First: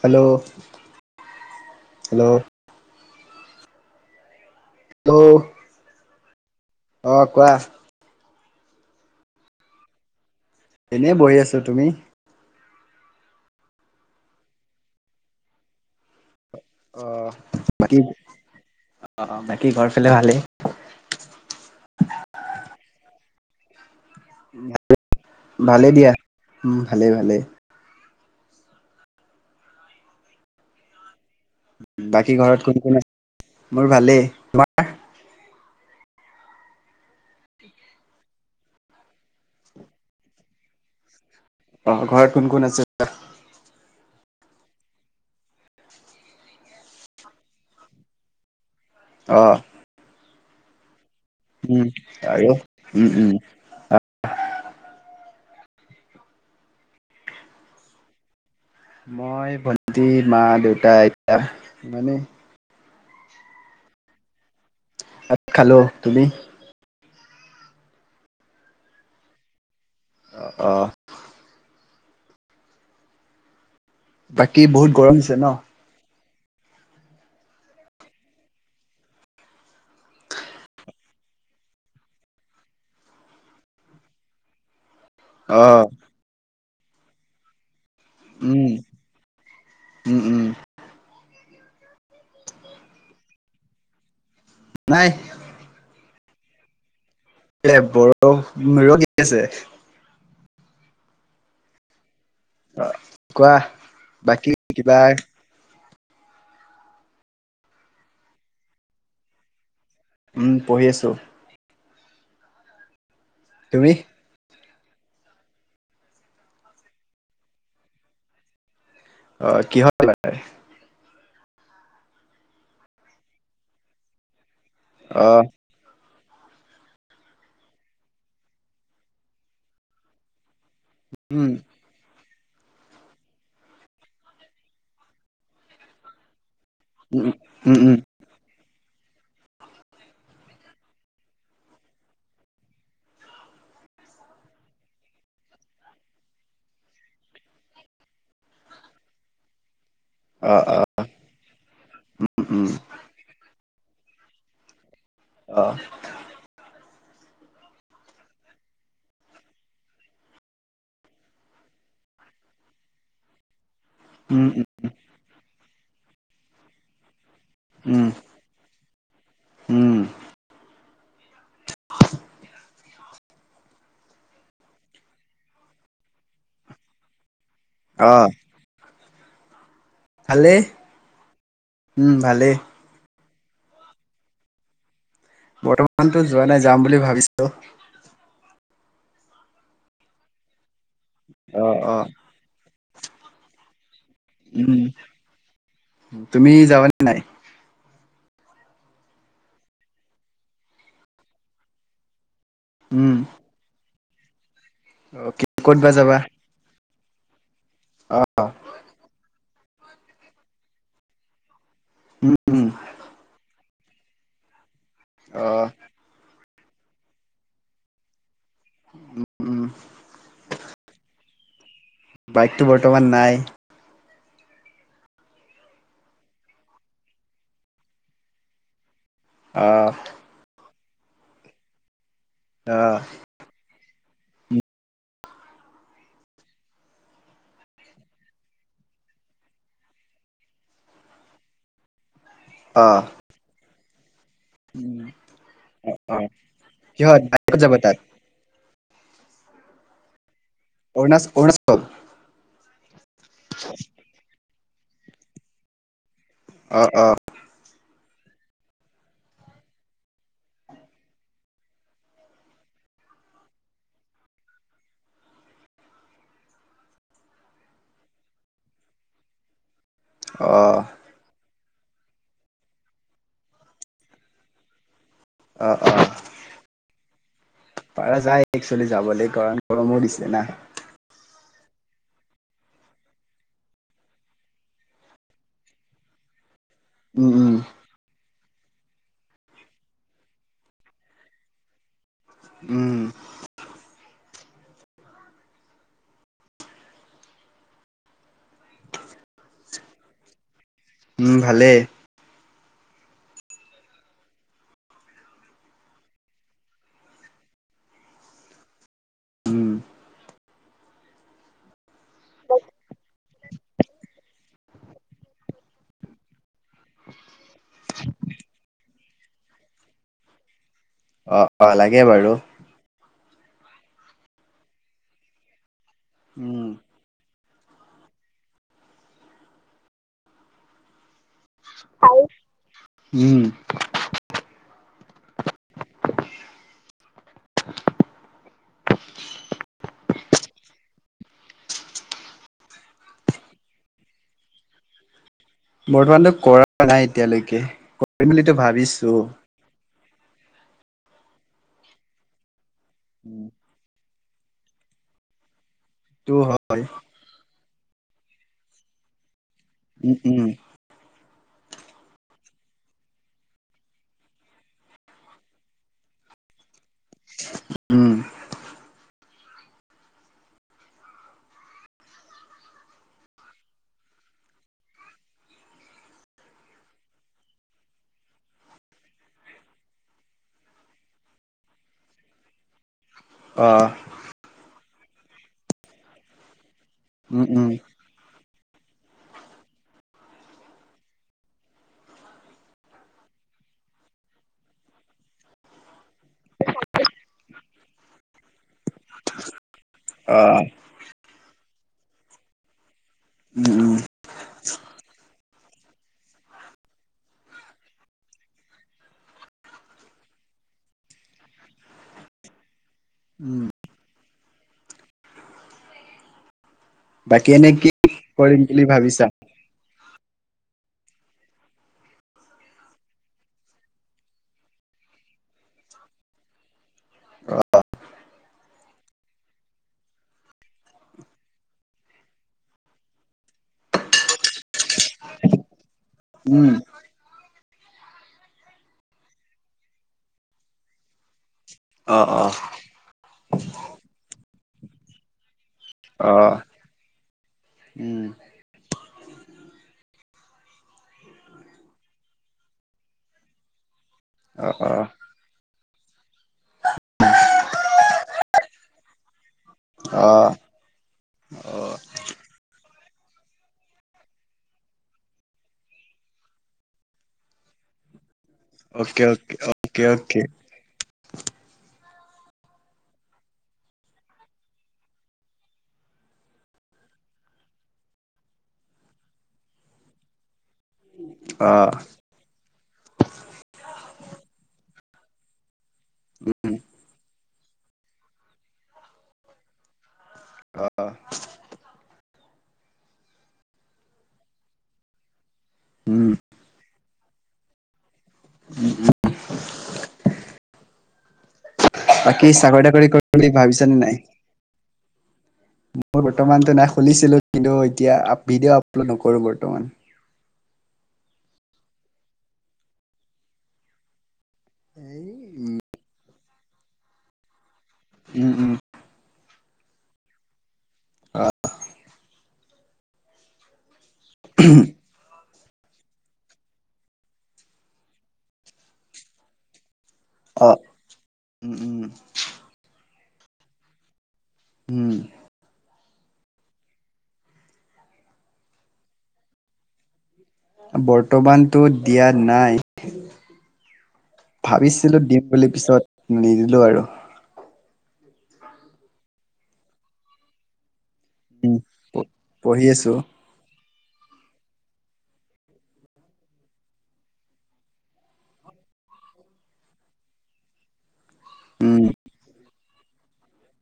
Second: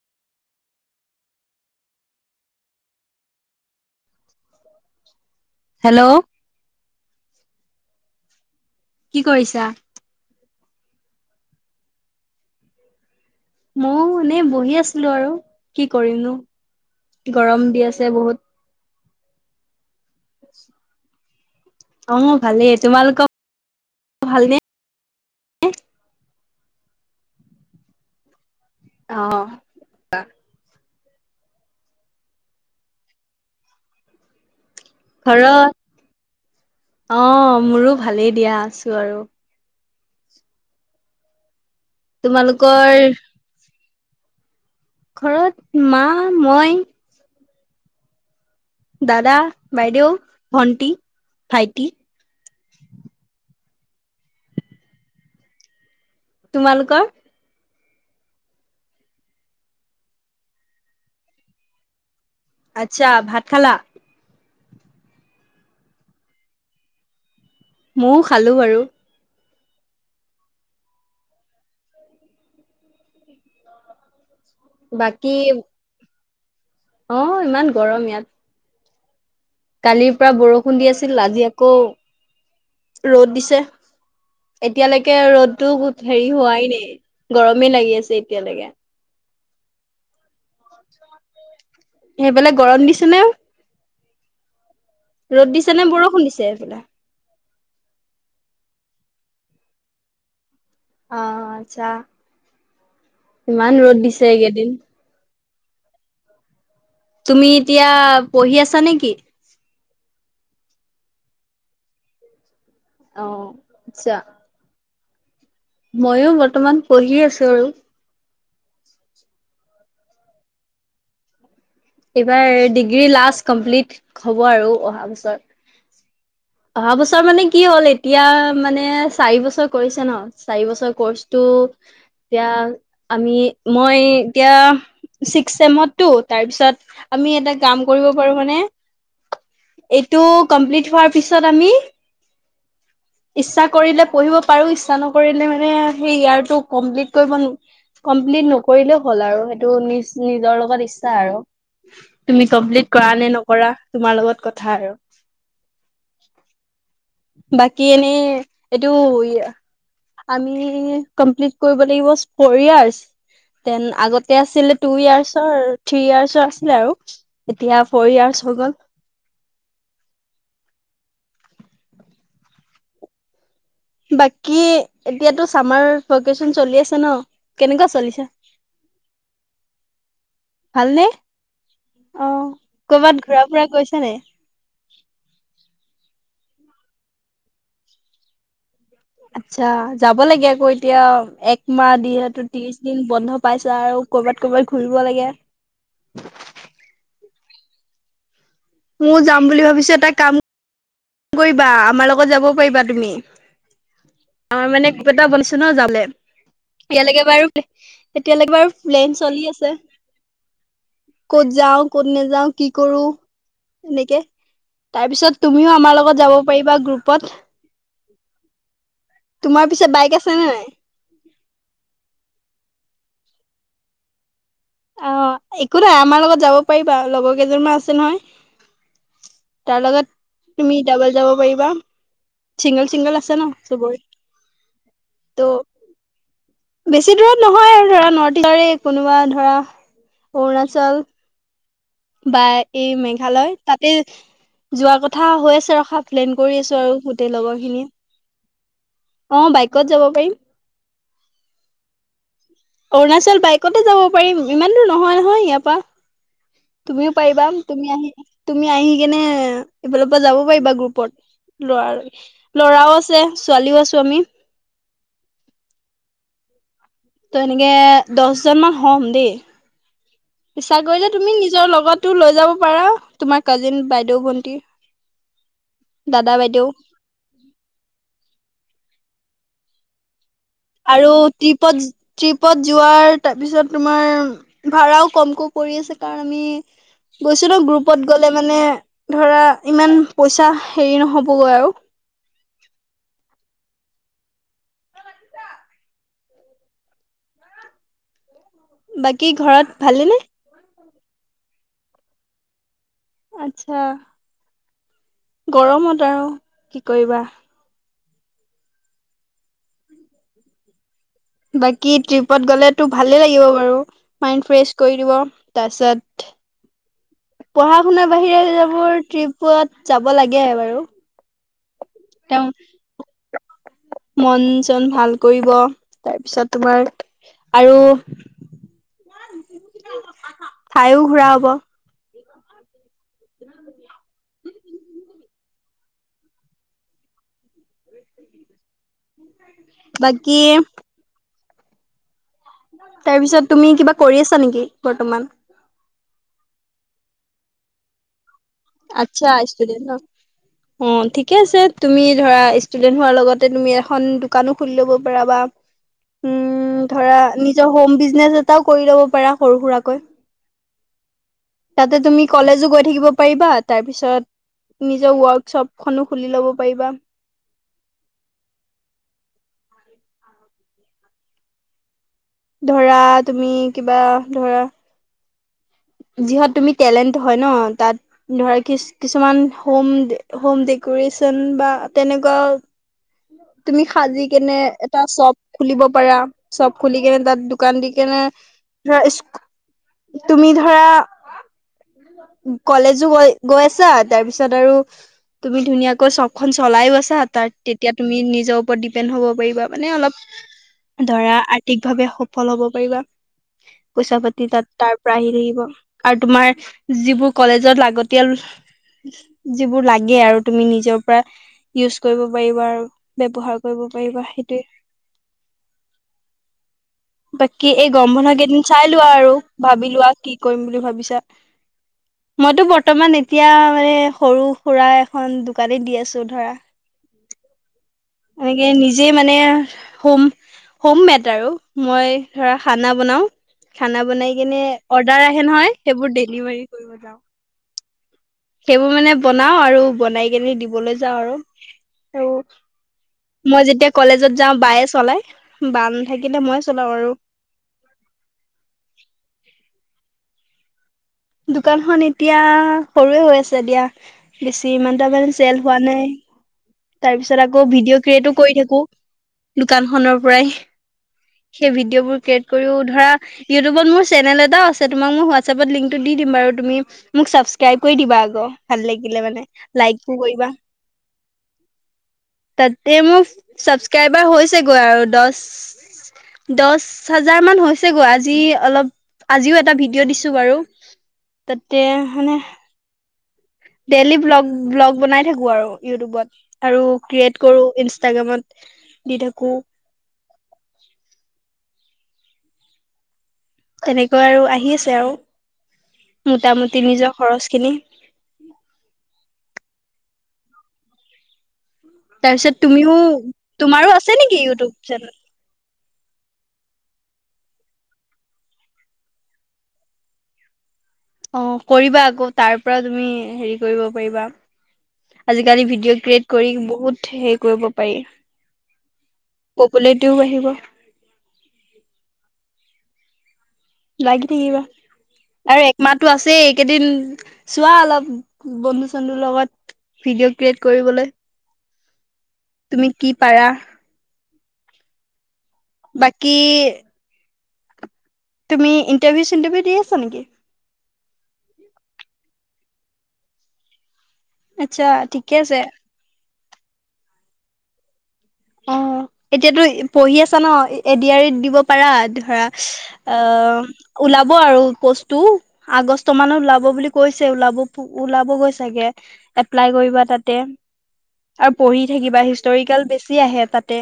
Hello, hello hello hello অ কোৱা। কি কৰিছা? এনেই বহি আছো, তুমি? ময়ো এনেই বহি আছিলো আৰু কি কৰিম নো অ গৰম দি বাকী আছে বহুত। অ বাকী ঘৰ ফালে ভালেই। অ ভালেই তোমালোকৰ, ভালনে? ভালেই দিয়া, ভালেই ভালেই অহ, বাকী ঘৰত কোন কোন মোৰ ভালেই। তোমাৰ ঘৰত অ মোৰো ভালেই দিয়া আছোঁ আৰু ঘৰত কোন কোন আছে। তোমালোকৰ ঘৰত মা মই দাদা অ বাইদেও ভণ্টি। উম আৰু উম উম। তোমালোকৰ মই ভন্টি মা দেউতা আইতা ইমানে। আচ্ছা ভাত খালা? ভাত খালো তুমি? ময়ো খালোঁ বাৰু। অ [unintelligible] বাকী বহুত গৰম বাকী দিছে ন। অ ইমান গৰম ইয়াত, কালিৰ পৰা বৰষুণ দি আছিল আজি আকৌ ৰ'দ দিছে এতিয়ালৈকে অ ৰ'দটো হেৰি হোৱাই নাই গৰমেই লাগি আছে উম এতিয়ালেকে উম উম সেইফালে গৰম দিছে নে নাই ৰ'দ দিছে নে বৰষুণ দিছে সেফালে এ বৰ ৰ'দ দি আছে অ আচ্ছা অ কোৱা ইমান ৰ'দ দিছে বাকী এইকেইদিন কিবা তুমি এতিয়া পঢ়ি আছা নেকি? উম পঢ়ি আছো অ তুমি আচ্ছা ময়ো বৰ্তমান পঢ়ি আছো আৰু অ কিহত পালাগে এইবাৰ ডিগ্ৰী লাষ্ট কমপ্লিট হ'ব আৰু অহা আহ বছৰ অহা বছৰ মানে কি হ'ল এতিয়া মানে চাৰি বছৰ কৰিছে ন চাৰি বছৰ কৰ্চটো উম এতিয়া আমি মই এতিয়া ছিক্স চেমত টো তাৰপিছত উম আমি এটা উম কাম উম কৰিব পাৰো মানে এইটো কমপ্লিট হোৱাৰ পিছত আমি [inaudible] ইচ্ছা কৰিলে পঢ়িব পাৰো ইচ্ছা নকৰিলে মানে সেই ইয়াৰটো কমপ্লিট কৰিব কমপ্লিট নকৰিলেও হ'ল আৰু সেইটো নিজ নিজৰ আহ লগত ইচ্ছা আৰু। তুমি উম কমপ্লিট কৰা নে নকৰা তোমাৰ লগত কথা আৰু। অ। বাকী এনেই এইটো আমি কমপ্লিত কৰিব লাগিব ফইয়াৰচ দেন আগত তাতে উম উম আছিলে টু ইয়াৰ্চৰ থ্ৰি ইয়াৰ্চৰ আছিলে আৰু এতিয়া উম ফ'ৰ ইয়াৰ্চ হৈ গ'ল। উম। বাকী এতিয়াতো চামাৰ ভেকেশচন চলি আছে ন? কেনেকুৱা আহ চলিছে? ভালেই ভালনে? উম অ ভালেই কৰ'বাত ঘূৰা ফুৰা কৈছা নাই? বৰ্তমানতো যোৱা নাই যাম বুলি ভাবিছো। আচ্ছা যাব লাগে আকৌ এতিয়া অ একমাহ অ দিয়েটো ত্ৰিশ দিন বন্ধ পাইছা আৰু কৰ'বাত কৰ'বাত উম ঘূৰিব লাগে। তুমি যাবা নে নাই? মইও যাম বুলি ভাবিছো এটা কাম কৰিবা আমাৰ লগত যাব পাৰিবা তুমি। উম আমাৰ মানে [unintelligible] অ কি ক'ত বা যাবা এতিয়ালেকে বাৰু অ এতিয়ালেকে বাৰু প্লেন চলি আছে। ক'ত যাও, ক'ত উম নাযাও উম কি কৰো এনেকে তাৰ পিছত অ তুমিও আমাৰ লগত যাব পাৰিবা গ্ৰুপত। উম তোমাৰ পিছে বাইক আছে নে নাই? বাইকটো বৰ্তমান নাই। অ একো নাই আমাৰ লগত যাব পাৰিবা লগৰ কেইজন মান আছে নহয়। তাৰ আহ লগত তুমি ডাবল যাব পাৰিবা। চিংগোল আহ চিংগোল আছে ন [unintelligible] ত বেছি দূৰত নহয় আৰু ধৰা নৰ্থ ইষ্টৰে কোনোবা ধৰা অৰুণাচল বা এই আহ মেঘালয় তাতে যোৱা উম কথা হৈ আছে অ ৰখা অ প্লেন কৰি আছো আৰু কিহত গোটেই বাইকত লগৰ যাবা খিনি। তাত অ বাইকত যাব পাৰিম। অৰুণাচ অৰুণাচ অৰুণাচল বাইকতে যাব পাৰিম, ইমান দূৰ নহয় নহয় ইয়াৰ অ পৰা অ তুমিও পাৰিবা। তুমি আহি, তুমি আহি কেনে এইফালৰ পৰা যাব পাৰিবা গ্ৰুপত। ল'ৰা ল'ৰাও আছে ছোৱালীও আছো আমি। ত এনেকে দহজন মান হ'ম দেই। অ ইটছা কৰিলে তুমি নিজৰ লগতো লৈ যাব পাৰা, তুমাৰ কাজিন, বাইদেউ, ভন্টি। অ অ দাদা, বাইদেউ। পাৰা যায় একচোৱলি যাবলৈ কাৰণ গৰমো দিছে না। আৰু ট্ৰিপত ট্ৰিপত যোৱাৰ তাৰপিছত তোমাৰ ভাড়াও কমকৈ কৰি আছে কাৰণ আমি উম গৈছো উম ন গ্ৰুপত গ'লে মানে ধৰা ইমান পইচা হেৰি নহ'বগৈ আৰু। উম। বাকি ঘৰত ভালেনে? উম ভালেই। আচ্ছা। গৰমত আৰু কি কৰিবা। উম [unintelligible] বাকী ট্ৰিপত গ'লেতো ভালেই লাগিব বাৰু মাইণ্ড ফ্ৰেছ কৰি দিব তাৰপিছত, পঢ়া শুনাৰ বাহিৰে যাবোৰ ট্ৰিপত যাব লাগে বাৰু অ অ লাগে বাৰু তেওঁ মন চন ভাল কৰিব তাৰপিছত উম তোমাৰ, আৰু ঠাইও ঘূৰা হব। উম, বাকী, তাৰ পিছত তুমি কিবা কৰি আছা নেকি বৰ্তমান। বৰ্তমানতো কৰা নাই এতিয়ালৈকে। কৰিম বুলিটো ভাবি আচ্ছা ষ্টুডেন্ট ন অ ঠিকে আছে তুমি ধৰা, ষ্টুডেণ্ট হোৱাৰ লগতে তুমি এখন দোকানো খুলি ল'ব পাৰা বা টো উম হয় ধৰা নি, নিজৰ হোম বিজনেছ এটাও কৰি ল'ব পাৰা সৰু সুৰাৰাকৈ। উম উম, তাতে তুমি কলেজো গৈ থাকিব পাৰিবা তাৰ পিছত। নিজৰ ৱৰ্কশ্বপ খনো খুলি ল'ব পাৰিবা। উম, [inaudible] ধৰা তুমি কিবা ধৰা, যিহত তুমি টেলেণ্ট হয় ন তাত। ধৰা কি কিছুমান হোম হোম ডেকৰেচন বা তেনেকুৱা, অ তুমি সাজি কেনে এটা চ্বপ খুলিব পাৰা। চপ খুলি কেনে তাত উম উম দোকান দি কেনে ধৰা তুমি ধ, [inaudible] কলেজো গৈ গৈ আছা তাৰ পিছত আৰু তুমি ধুনীয়াকৈ চবখন চলাই আছা তাত তেতিয়া তুমি নিজৰ ওপৰত ডিপেণ্ড হ'ব পাৰিবা মানে অলপ, অ, ধৰা আৰ্থিক ভাৱে সফল হ'ব পাৰিবা উম উম পইচা পাতি তাত তাৰ পৰা আহি থাকিব। আৰু তোমাৰ যিবোৰ কলেজত লাগতিয়াল। যিবোৰ লাগে আৰু তুমি নিজৰ পৰা ইউজ কৰিব পাৰিবা আৰু উম ব্যৱহাৰ কৰিব পাৰিব সেইটোৱে। বাকী এনে এই কি গম বন্ধ কৰিম কেইদিন বুলি চাই লোৱা ভাবিছা আৰু ভাবি লোৱা কি কৰিম বুলি ভাবিছা। মইতো বৰ্তমান এতিয়া মানে সৰু সুৰা এখন দোকানে দি আছো ধৰা। অহ, এনেকে নিজে মানে হোম। হোম মেটাৰ অও মই ধৰা খানা বনাও। খানা বনাই কিনে অৰ্ডাৰ আহে নহয় সেইবোৰ ডেলিভাৰী উম কৰিব যাওঁ। সেইবোৰ মানে বনাও আৰু বনাই কেনে দিবলৈ যাওঁ আৰু আৰু অহ অহ, মই যেতিয়া কলেজত যাওঁ বায়ে চলাই বা অ নাথাকিলে মই চলাওঁ আৰু উম, দোকানখন এতিয়া সৰুৱে হৈ আছে দিয়া অ বেছি অ ইমান তাৰ মানে চেল হোৱা নাই। তাৰ পিছত আকৌ ভিডিঅ ক্ৰিয়েটো কৰি থাকোঁ দোকানখনৰ অ পৰাই। সেই অ ভিডিঅ বোৰ ক্ৰিয়েট কৰিও ধৰা ইউটিউবত মোৰ চেনেল এটাও আছে তোমাক মই হোৱাটছএপত লিংকটো দি দিম বাৰু তুমি, মোক ছাবছস্ক্ৰাইব কৰি দিবা আক' ভাল অকে লাগিলে মানে‌ অকে অকে লাইকো অকে কৰিবা। তাতে মোৰ ছাবছস্ক্ৰাইবাৰ হৈছেগৈ আৰু দছ দছ হাজাৰ মান হৈছেগৈ। আজি অলপ আজিও এটা ভিডিঅ' দিছো বাৰু। অ তাতে হানে ডেলি ভ্লগ, ভ্লগ বনাই থাকো আৰু ইউটুবত আৰু ক্ৰীয়েট কৰো ইনষ্টাগ্ৰামত দি থাকোঁ। অহ। তেনেকৈ আৰু আহি আছে আৰু উম মোটামুটি নিজৰ খৰচখিনি। উ, উ [unintelligible] তাৰপিছত চাকৰি তুমিও, তাকৰি কৰিম বুলি তোমাৰো ভাবিছানে আছে নেকি ইউটুব চেনেল? মই বৰ্তমানতো নাই। খুলিছিলো, কিন্তু এতিয়া আপি ভিডিঅ' আপলোড নকৰো বৰ্তমান। অ' কৰিবা আকৌ তাৰ পৰা তুমি হেৰি কৰিব পাৰিবা। আজি-কালি ভিডিঅ' ক্ৰিয়েট কৰি বহুত সেই কৰিব পাৰি। উম, উম। পপুলেটিও বাহিব। অ' [unintelligible] লাগি থাকিবা আৰু এক মাতো আছেই। এইকেইদিন চোৱা অলপ বন্দু-চন্দুৰ লগত ভিডিঅ' ক্ৰিয়েট অ কৰিবলৈ উম উম তুমি কি পাৰা? উম। বাকী তুমি ইণ্টাৰভিউ-চিণ্টাৰভিউ দি আছা নেকি? বৰ্তমানটো দিয়া নাই। আচ্ছা ভাবিছিলোঁ ঠিকে দিম আছে বুলি পিছত নিদিলোঁ আৰু। অ' এতিয়াতো ই পঢ়ি আছা ন? ই এডিয়াৰিত দিব উম পাৰা ধৰা পঢ়ি আছো আ ওলাব আৰু পোষ্টটো। আগষ্ট মানত ওলাব বুলি কৈছে। ওলাব ও-ওলাবগৈ চাগে। এপ্লাই কৰিবা তাতে। আৰু পঢ়ি উম থাকিবা। হিষ্টৰিকেল বেছ ছি আহে তাতে।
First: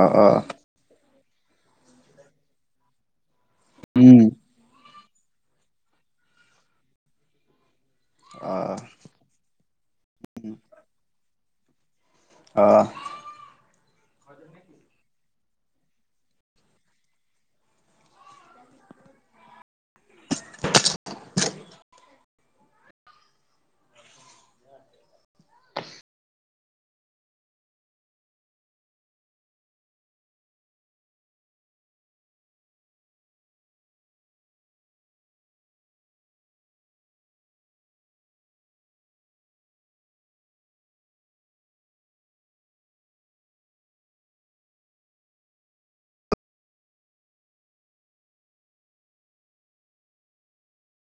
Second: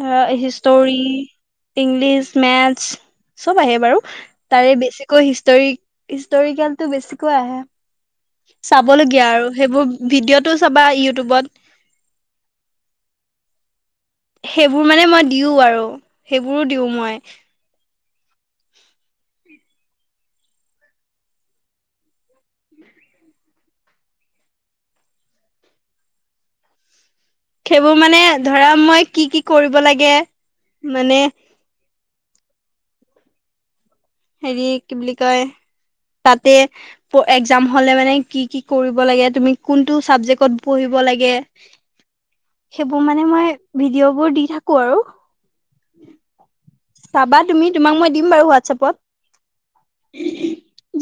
অ ধৰা অ হিষ্টৰী, ইংলিছ, মেটছ চব আহে বাৰু। উম তাৰে বেছিকৈ হিষ্টৰি হিষ্টৰিকেলতো বেছিকৈ আহে। অ চাবলগীয়া আৰু সেইবোৰ ভিডিঅ'টো চাবা ইউটুবত। অহ। সেইবোৰ মানে মই দিওঁ আৰু সেইবোৰো দিওঁ মই। [inaudible] সেইবোৰ মানে ধৰা মই কি কি কৰিব লাগে মানে হেৰি কি বুলি কয় তাতে প একজাম হ'লে মানে কি কি কৰিব লাগে, তুমি কোনটো ছাবজেকত পঢ়িব লাগে [inaudible] সেইবো মানে মই ভিডিঅ'বোৰ দি থাকো আৰু। [inaudible] চাবা তুমি। তোমাক মই দিম বাৰু হোৱাটছআপত।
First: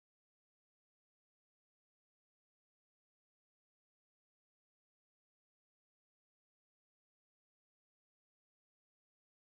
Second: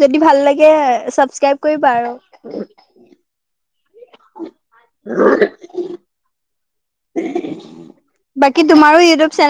যদি ভাল লাগে ছাবছস্ক্ৰাইব কৰিবা আৰু। [inaudible] বাকী তোমাৰো ইউটিউব চেনে-